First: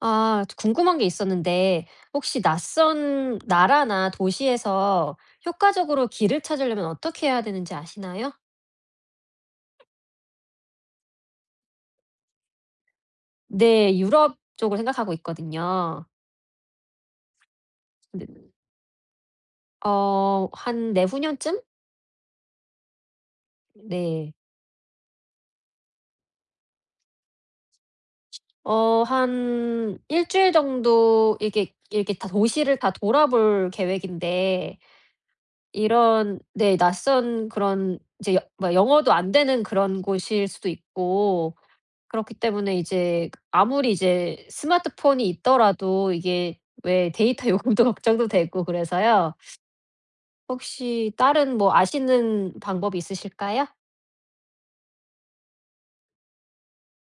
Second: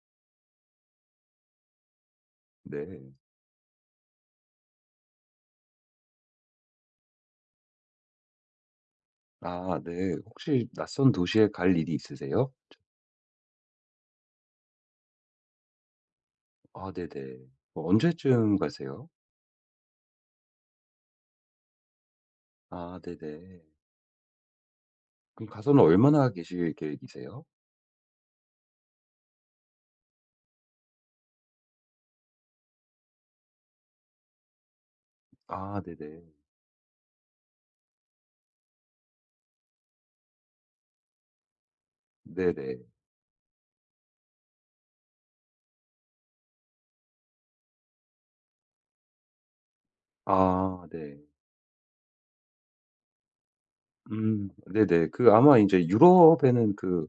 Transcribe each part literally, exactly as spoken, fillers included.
아, 궁금한 게 있었는데, 혹시 네. 낯선 나라나 도시에서 효과적으로 길을 찾으려면 어떻게 해야 되는지 아시나요? 아 네. 혹시 낯선 도시에 갈 일이 있으세요? 네, 유럽 쪽을 생각하고 있거든요. 아 네네. 뭐 근데, 언제쯤 가세요? 어, 한 내후년쯤? 아 네네. 네. 그럼 가서는 얼마나 계실 계획이세요? 어, 한 일주일 정도 이렇게, 이렇게 다 도시를 다 돌아볼 계획인데, 아 네네. 이런, 네, 낯선 그런, 이제 여- 뭐 영어도 안 되는 그런 곳일 수도 있고, 그렇기 때문에 네네. 이제 아무리 이제 스마트폰이 있더라도 이게 왜 데이터 요금도 걱정도 되고 그래서요. 아 혹시 네. 다른 뭐 아시는 방법이 있으실까요? 음 네네. 그 아마 이제 유럽에는 그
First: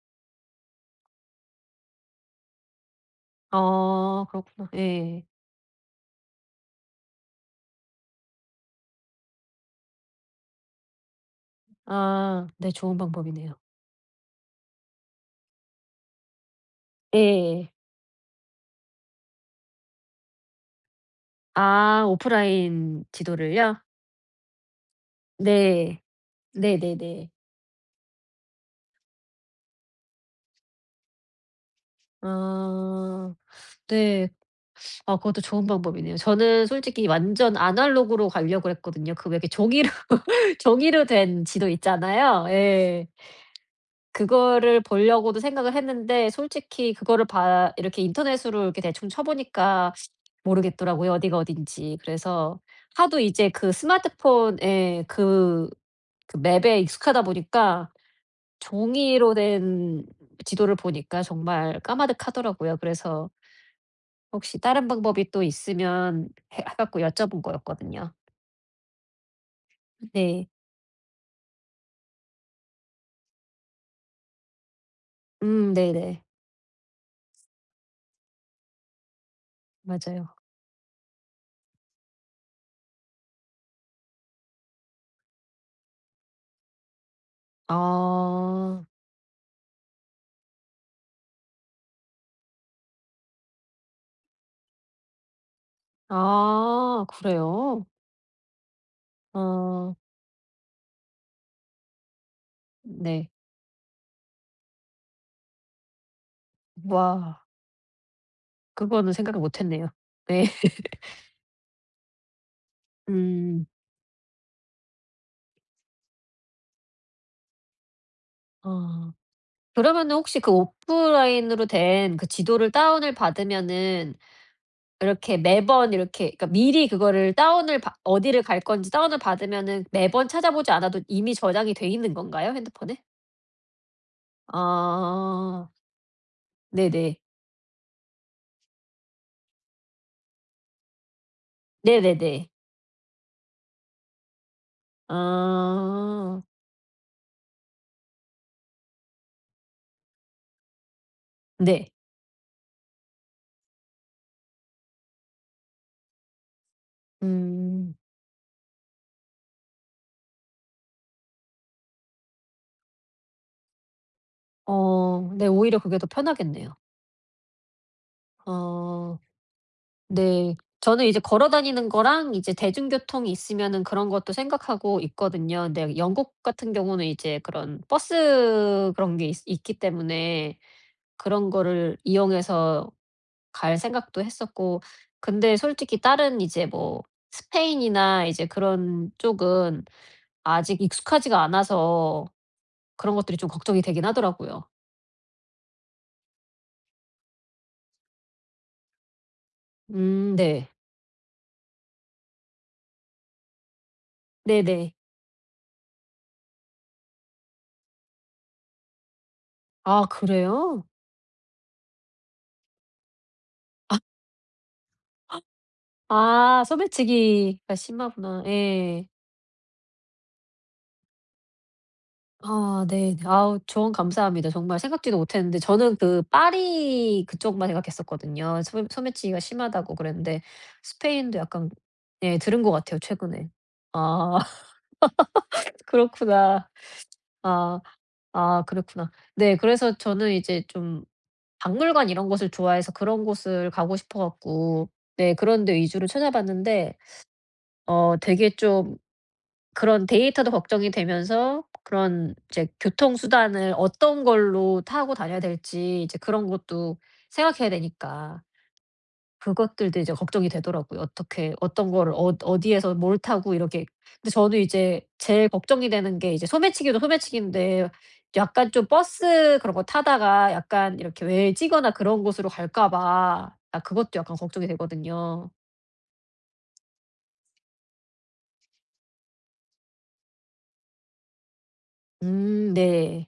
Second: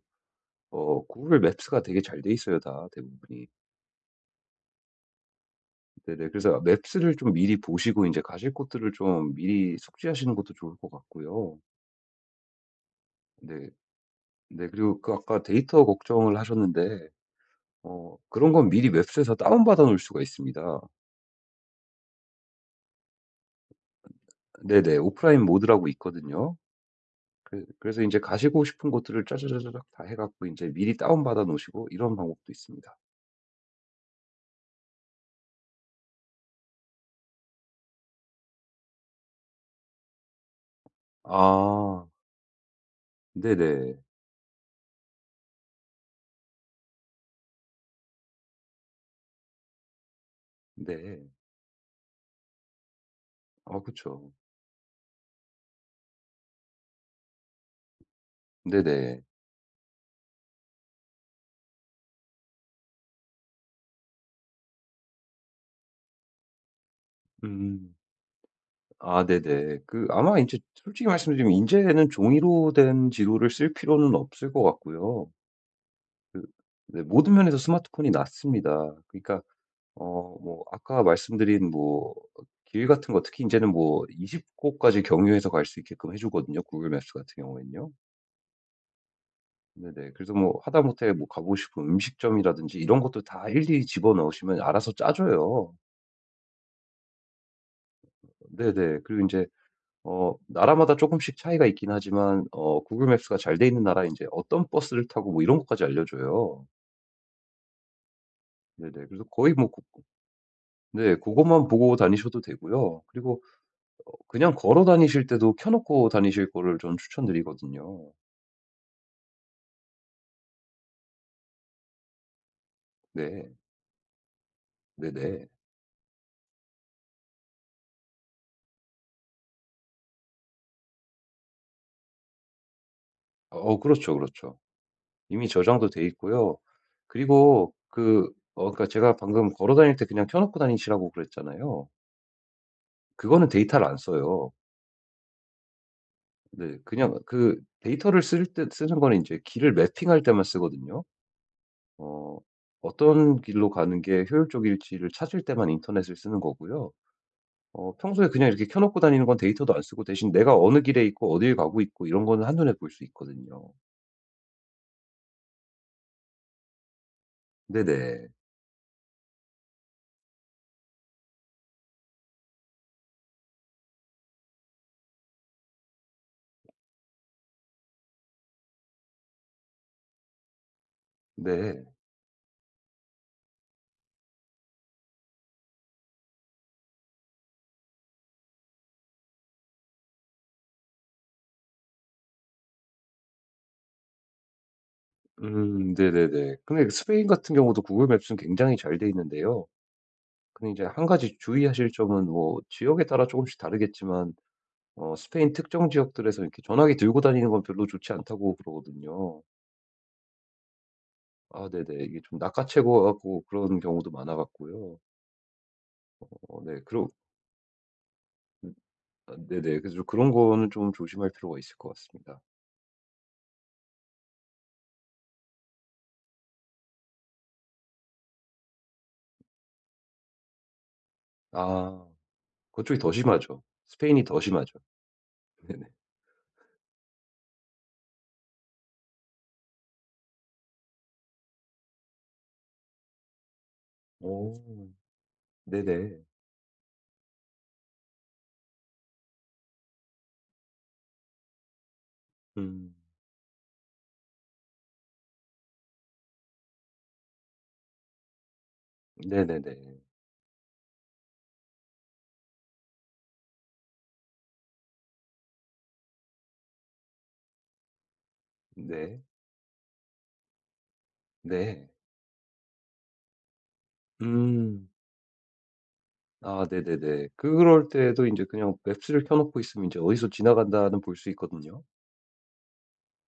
어 구글 맵스가 되게 잘 돼 있어요, 다 대부분이. 어 그렇구나. 예. 네네. 그래서 맵스를 좀 미리 보시고 이제 가실 곳들을 좀 미리 숙지하시는 것도 좋을 것 같고요. 아 네, 좋은 방법이네요. 네. 네, 그리고 그 아까 데이터 걱정을 하셨는데 예. 어 그런 건 미리 웹스에서 다운받아 놓을 수가 있습니다. 아, 오프라인 지도를요? 네네. 오프라인 모드라고 네. 있거든요. 네네네. 그 그래서 이제 가시고 싶은 곳들을 짜자자자작 다 해 갖고 이제 미리 다운받아 놓으시고 이런 방법도 있습니다. 아. 네. 아 그것도 좋은 방법이네요. 저는 솔직히 완전 아날로그로 가려고 했거든요. 그 왜 이렇게 종이로 종이로 된 지도 아 있잖아요. 예. 네네. 그거를 보려고도 생각을 했는데 솔직히 그거를 봐 이렇게 인터넷으로 이렇게 대충 쳐 보니까 모르겠더라고요, 네. 어디가 어딘지. 그래서 하도 이제 그 아 그쵸. 스마트폰에 그 그 맵에 익숙하다 보니까 네네. 종이로 된 지도를 보니까 정말 까마득하더라고요. 그래서 혹시 다른 방법이 또 있으면 해 갖고 여쭤본 음. 거였거든요. 아 네네. 그 아마 이 네. 제 솔직히 말씀드리면 이제는 종이로 된 지도를 쓸 필요는 없을 것 같고요. 음 네네. 그 네, 모든 면에서 스마트폰이 낫습니다. 그러니까 맞아요. 어 뭐 아까 말씀드린 뭐 길 같은 거 특히 이제는 뭐 스무 곳까지 경유해서 갈 수 있게끔 해 주거든요, 구글 맵스 같은 경우에는요. 아. 네네. 그래서 뭐 하다못해 뭐 가보고 싶은 음식점이라든지 이런 것도 다 일일이 집어넣으시면 알아서 짜 줘요. 아 그래요? 네네. 그리고 이제 어 어 나라마다 조금씩 차이가 있긴 하지만 어 구글 네. 맵스가 잘 돼 있는 나라에 제 어떤 버스를 타고 뭐 이런 것까지 알려 줘요. 와, 네네. 그거는 그래서 생각을 거의 못 뭐 했네요. 네. 네그것만 보고 다니셔도 되고요. 그리고 음. 어 그냥 걸어 다니실 때도 켜 놓고 다니실 거를 저는 추천드리거든요. 아. 그러면은 혹시 그 오프라인으로 된 그 지도를 다운을 네. 받으면은 이렇게 네네. 매번 이렇게 그러니까 미리 그거를 다운을 받 어디를 갈 건지 다운을 받으면은 매번 찾아보지 않아도 이미 저장이 돼 있는 건가요? 핸드폰에? 어 그렇죠, 그렇죠. 이미 아. 저장도 돼 있고요. 네네. 그리고 그 어 그러니까 제가 방금 걸어 다닐 때 그냥 켜 놓고 다니시라고 그랬잖아요. 네네네. 그거는 데이터를 안 써요. 아. 네. 그냥 그 데이터를 쓸 때 쓰는 거는 이제 길을 매핑할 때만 쓰거든요. 네. 어 어떤 길로 가는 게 효율적일지를 찾을 때만 인터넷을 쓰는 거고요. 음. 어 평소에 그냥 이렇게 켜 놓고 다니는 건 데이터도 안 쓰고, 대신 내가 어느 길에 있고 어딜 가고 있고 이런 거는 한눈에 볼 수 있거든요. 어 네, 오히려 그게 더 편하겠네요. 네네. 어 네. 저는 이제 걸어 다니는 거랑 이제 대중교통이 있으면은 그런 것도 생각하고 있거든요. 근데 영국 같은 경우는 이제 그런 버스 그런 게 있 있기 때문에 그런 네. 거를 이용해서 갈 생각도 했었고, 근데 솔직히 다른 이제 뭐 스페인이나 이제 그런 쪽은 아직 익숙하지가 않아서 그런 것들이 좀 걱정이 되긴 하더라고요. 음 네네네. 근데 그 스페인 같은 경우도 구글 맵스는 굉장히 잘 돼 있는데요. 음 네. 근데 이제 한 가지 주의하실 점은 뭐 지역에 따라 조금씩 다르겠지만 네네. 어 스페인 특정 지역들에서 이렇게 전화기 들고 다니는 건 별로 좋지 않다고 그러거든요. 아 그래요? 아 네네. 이게 좀 낚아채고 와 갖고 그런 경우도 많아 갖고요. 어 아, 네. 그러 소매치기가 심하구나. 음 예. 아 네네. 그래서 그런 거는 좀 조심할 필요가 있을 것 같습니다. 아 네. 아우, 조언 감사합니다. 정말 생각지도 못했는데 저는 그 파리 그쪽만 생각했었거든요. 소매 소매치기가 심하다고 그랬는데 스페인도 약간 아, 예 들은 것 그쪽이 같아요 더 최근에. 심하죠. 스페인이 아 더 심하죠. 네네. 그렇구나. 아. 아 그렇구나. 네 그래서 저는 이제 좀 박물관 이런 곳을 좋아해서 그런 곳을 가고 싶어 갖고 오. 네 그런 데 위주로 네네. 찾아봤는데 어 되게 좀 그런 데이터도 걱정이 되면서 그런 이제 음. 교통수단을 어떤 걸로 타고 다녀야 될지 이제 그런 것도 생각해야 되니까. 네네네. 그것들도 이제 걱정이 되더라고요. 어떻게 어떤 거를 어 어디에서 뭘 타고 이렇게, 근데 저도 이제 제일 걱정이 되는 게 이제 소매치기도 소매치기인데 약간 좀 네. 버스 그런 거 타다가 약간 이렇게 네. 외지거나 그런 곳으로 갈까 봐 아 그것도 약간 걱정이 음. 되거든요. 아 네네네. 그럴 때도 이제 그냥 맵스를 켜 놓고 있으면 이제 어디서 지나간다는 볼 수 있거든요. 음 네.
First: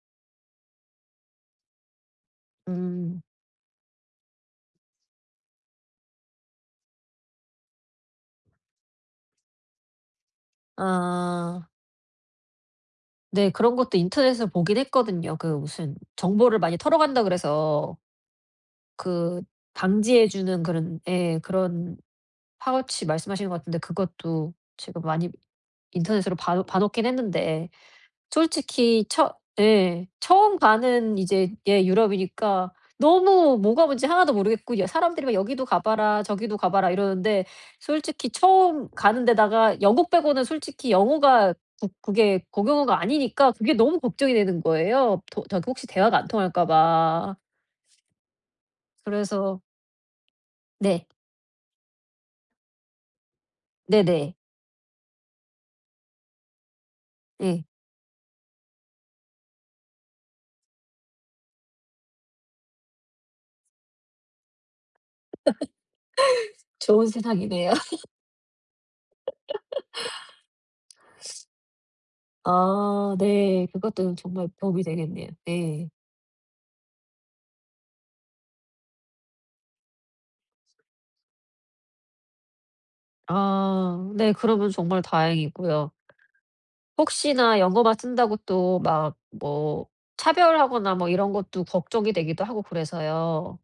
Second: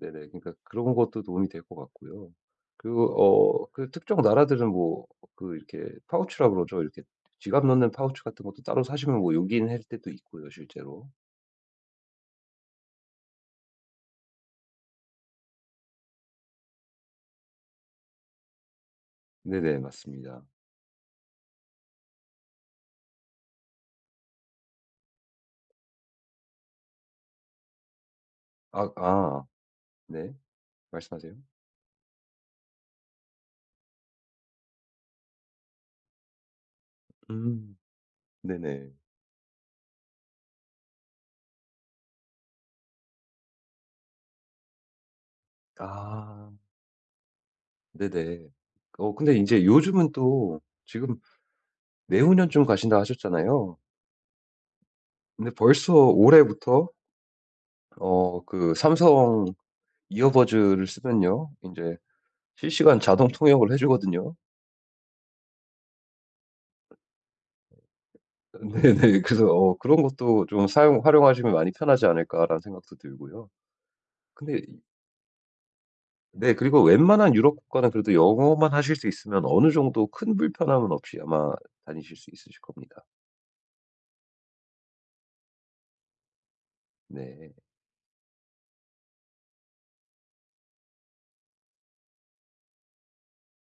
네네. 그러니까 그런 것도 도움이 될 것 같고요. 그리고 음. 어 그 특정 나라들은 뭐 그 이렇게 파우치라 그러죠. 이렇게 지갑 넣는 파우치 같은 것도 따로 사시면 뭐 요긴할 때도 있고요, 실제로. 아. 네 그런 것도 인터넷에서 보긴 했거든요. 그 무슨 정보를 많이 털어간다 그래서 그 네네, 방지해 맞습니다. 주는 그런, 예, 그런 파우치 말씀하시는 것 같은데 그것도 제가 많이 인터넷으로 봐 봐 놓긴 했는데 아 솔직히 처 아 예. 네. 처음 가는 말씀하세요. 이제 예 유럽이니까 너무 뭐가 뭔지 하나도 모르겠고 여 사람들이 막 "여기도 가 봐라. 저기도 가 봐라." 이러는데 음. 솔직히 처음 네네. 가는 데다가 영국 빼고는 솔직히 영어가 국 그게 공용어가 아니니까 그게 너무 걱정이 되는 거예요. 더 저기 혹시 대화가 안 아 통할까 봐. 네네. 어 근데 이 그래서 제 요즘은 또 네. 지금 내후년쯤 가신다 하셨잖아요. 네네. 근데 벌써 올해부터 예. 어 그 삼성 이어버즈를 쓰면요. 이제 실시간 자동 통역을 해 주거든요. 좋은 세상이네요. 네네. 그래서 어 그런 것도 좀 사용 활용하시면 많이 편하지 않을까라는 생각도 아 들고요. 네. 그것도 정말 근데 이- 도움이 되겠네요. 네. 네, 그리고 웬만한 유럽 국가는 그래도 영어만 하실 수 있으면 어느 정도 큰 불편함은 없이 아마 다니실 수 있으실 겁니다. 아 네. 그러면 정말 다행이고요. 네. 혹시나 영어만 쓴다고 또 막 뭐 차별하거나 뭐 이런 것도 걱정이 되기도 하고 그래서요.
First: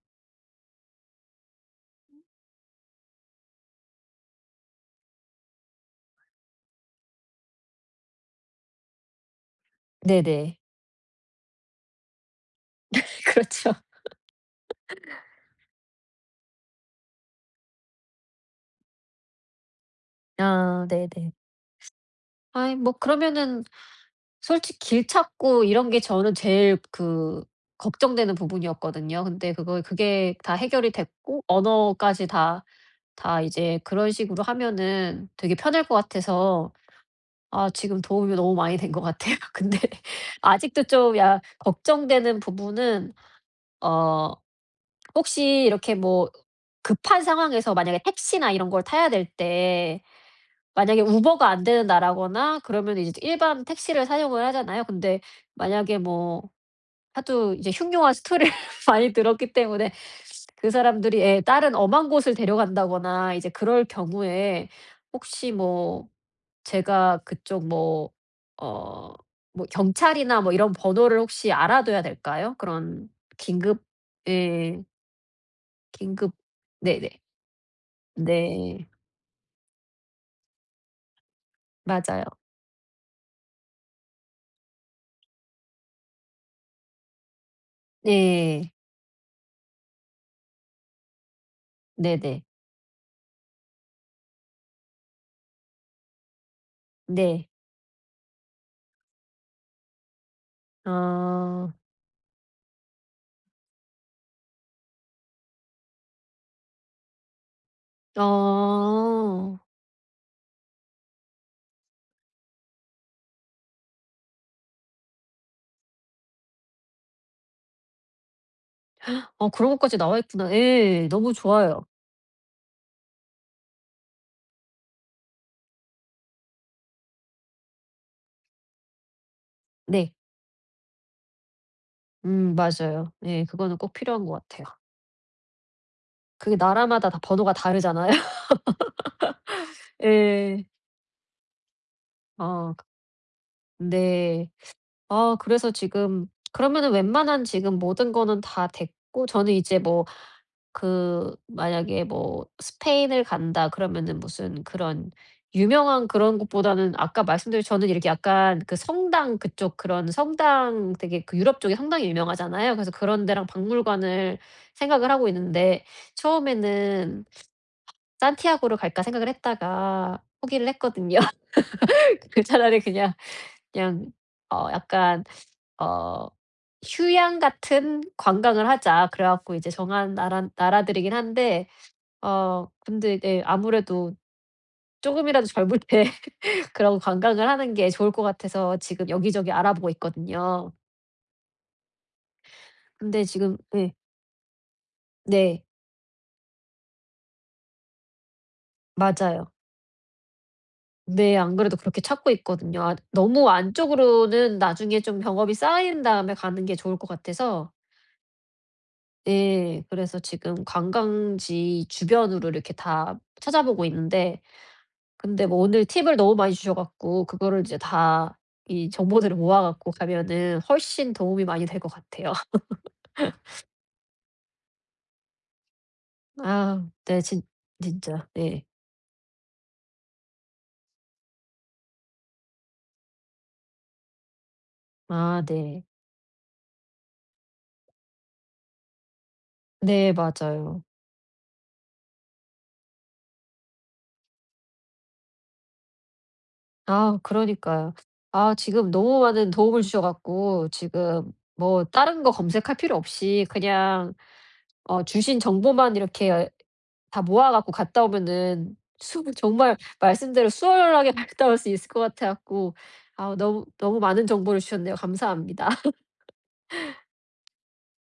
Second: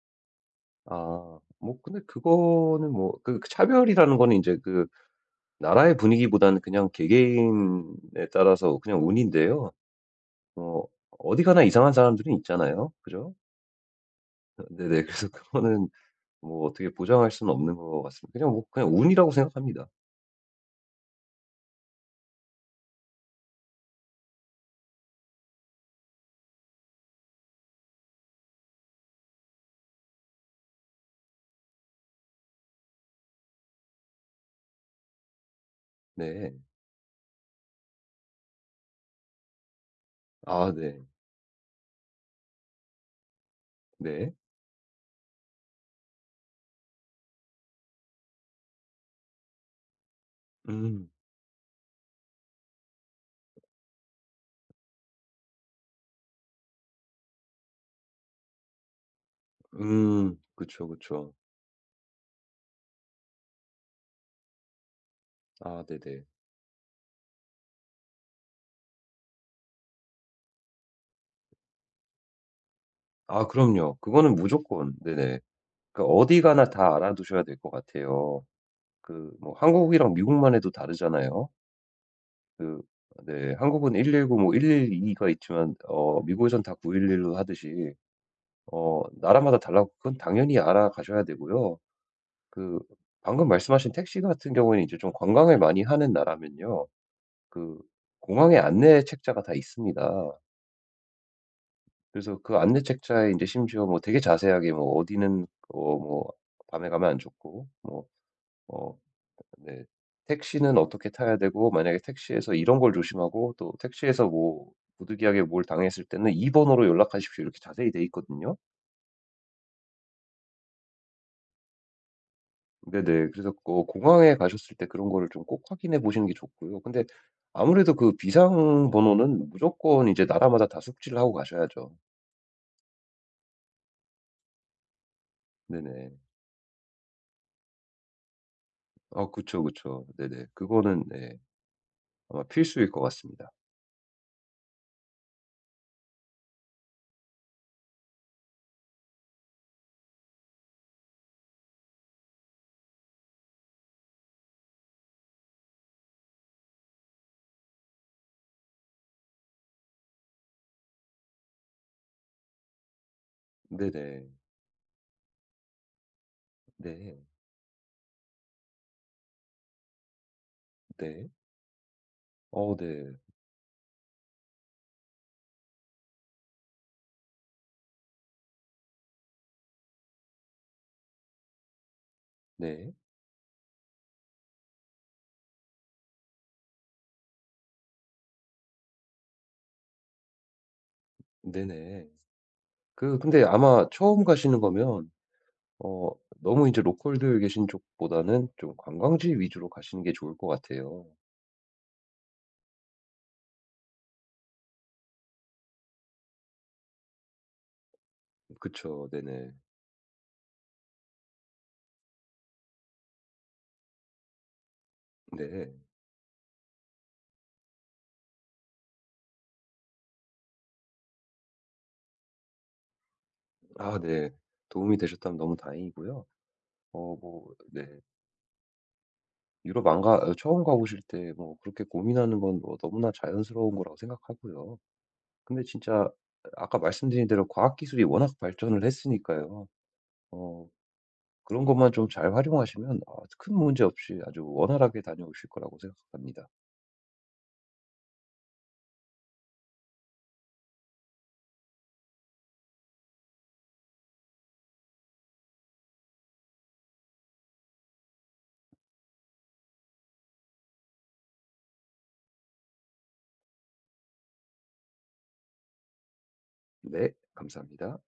아. 뭐 근데 그거는 뭐 그 차별이라는 거는 이제 그 나라의 분위기보다는 그냥 개개인에 따라서 그냥 운인데요. 네네. 어 어디 가나 이상한 사람들은 있잖아요. 그죠? 그렇죠. 네네. 그래서 그거는 뭐 어떻게 보장할 수는 없는 것 같습니다. 그냥 뭐 그냥 운이라고 생각합니다. 아 네네. 아이 뭐 그러면은 솔직히 길 찾고 이런 게 저는 제일 그 걱정되는 부분이었거든요. 근데 그거 그게 다 해결이 됐고 언어까지 다 다 이제 그런 식으로 하면은 되게 편할 것 네. 같아서 아 지금 도움이 너무 많이 된 것 같아요. 근데 아 아직도 네. 좀 야 걱정되는 부분은 네. 어 혹시 이렇게 뭐 급한 상황에서 만약에 택시나 이런 걸 타야 될 때 만약에 음. 우버가 안 되는 나라거나 그러면 이제 일반 택시를 사용을 하잖아요. 근데 만약에 뭐 하도 이제 흉흉한 스토리를 많이 들었기 때문에 음. 그 그쵸, 사람들이 그쵸. 예 다른 엄한 곳을 데려간다거나 이제 그럴 경우에 혹시 아 뭐 네네. 제가 그쪽 뭐 어 뭐 경찰이나 뭐 이런 번호를 혹시 알아둬야 될까요? 그런 아 긴급, 그럼요. 그거는 예. 무조건. 네네. 그러니까 긴급, 어디 가나 다 네네. 알아두셔야 될 것 같아요. 네. 그 뭐 한국이랑 미국만 해도 다르잖아요. 맞아요. 그 네, 한국은 일일구 뭐 일일이가 있지만 어 미국에선 다 구일일로 하듯이 네. 어 나라마다 달라고 그건 당연히 알아가셔야 되고요. 네네. 그 방금 말씀하신 택시 같은 경우에는 이제 좀 관광을 많이 하는 나라면요. 네. 그 공항에 안내 책자가 다 있습니다. 아. 그래서 그 안내 책자에 이제 심지어 뭐 되게 자세하게 뭐 어디는 어 뭐 밤에 가면 안 좋고 뭐어 아. 네. 택시는 어떻게 타야 되고 만약에 택시에서 이런 걸 조심하고 또 택시에서 뭐 부득이하게 뭘 당했을 때는 이 번호로 연락하십시오. 이렇게 자세히 돼 있거든요. 어 그런 것까지 나와 있구나. 예. 너무 좋아요. 네네. 그래서 그 공항에 가셨을 때 그런 거를 좀 꼭 확인해 보시는 게 좋고요. 근데 아무래도 그 비상 번호는 무조건 네. 이제 나라마다 다 숙지를 하고 가셔야죠. 음 맞아요. 예. 그거는 꼭 필요한 것 같아요. 네네. 그게 나라마다 다 번호가 다르잖아요. 아 그쵸, 그쵸. 네네. 예. 그거는 네 아마 아 그 필수일 것 같습니다. 네. 아 그래서 지금 그러면은 웬만한 지금 모든 거는 다 됐고 저는 이제 뭐 그 만약에 뭐 스페인을 간다 그러면은 무슨 그런 유명한 그런 곳보다는 아까 말씀드린 저는 이렇게 약간 그 성당 그쪽 그런 성당 되게 그 유럽 쪽에 성당이 유명하잖아요. 그래서 그런 데랑 네네. 박물관을 생각을 하고 있는데 네. 처음에는 산티아고를 갈까 생각을 했다가 포기를 했거든요. 네. 그 어 차라리 네. 그냥 그냥 어 약간 어 휴양 같은 관광을 하자. 그래 갖고 이제 정한 나라 나라들이긴 한데 어 네. 근데 이제 아무래도 조금이라도 젊을 때 그런 관광을 하는 게 좋을 것 같아서 지금 여기저기 알아보고 있거든요. 네네. 그 근데 근데 지금 아마 예. 처음 가시는 거면 네. 어 너무 이제 로컬들 계신 쪽보다는 좀 관광지 맞아요. 위주로 가시는 게 좋을 것 같아요. 네. 안 그래도 그렇게 찾고 있거든요. 아 너무 안쪽으로는 나중에 좀 경험이 쌓인 다음에 가는 게 좋을 것 같아서 그쵸. 네네. 예. 그래서 지금 관광지 주변으로 이렇게 다 찾아보고 있는데 근데 뭐 네. 오늘 팁을 너무 많이 주셔 갖고 그거를 이제 다 이 정보들을 모아 갖고 가면은 훨씬 도움이 많이 될 것 같아요. 아 네. 도움이 되셨다면 너무 다행이고요. 아 어 네. 진 뭐 네. 진짜. 네. 유럽 안 가 어 처음 가 보실 때 뭐 그렇게 고민하는 건뭐 너무나 자연스러운 거라고 생각하고요. 아 근데 네. 진짜 아까 말씀드린 대로 과학 기술이 워낙 발전을 했으니까요. 네 어 맞아요. 그런 것만 좀 잘 활용하시면, 어, 큰 문제 없이 아주 원활하게 다녀오실 거라고 생각합니다. 아 그러니까요. 아 지금 너무 많은 도움을 주셔 갖고 지금 뭐 다른 거 검색할 필요 없이 그냥 어 주신 정보만 이렇게 다 모아 갖고 갔다 오면은 수 정말 말씀대로 수월하게 갔다 올 수 있을 것 같아 갖고 아 너무 너무 많은 정보를 주셨네요. 감사합니다. 네. 감사합니다.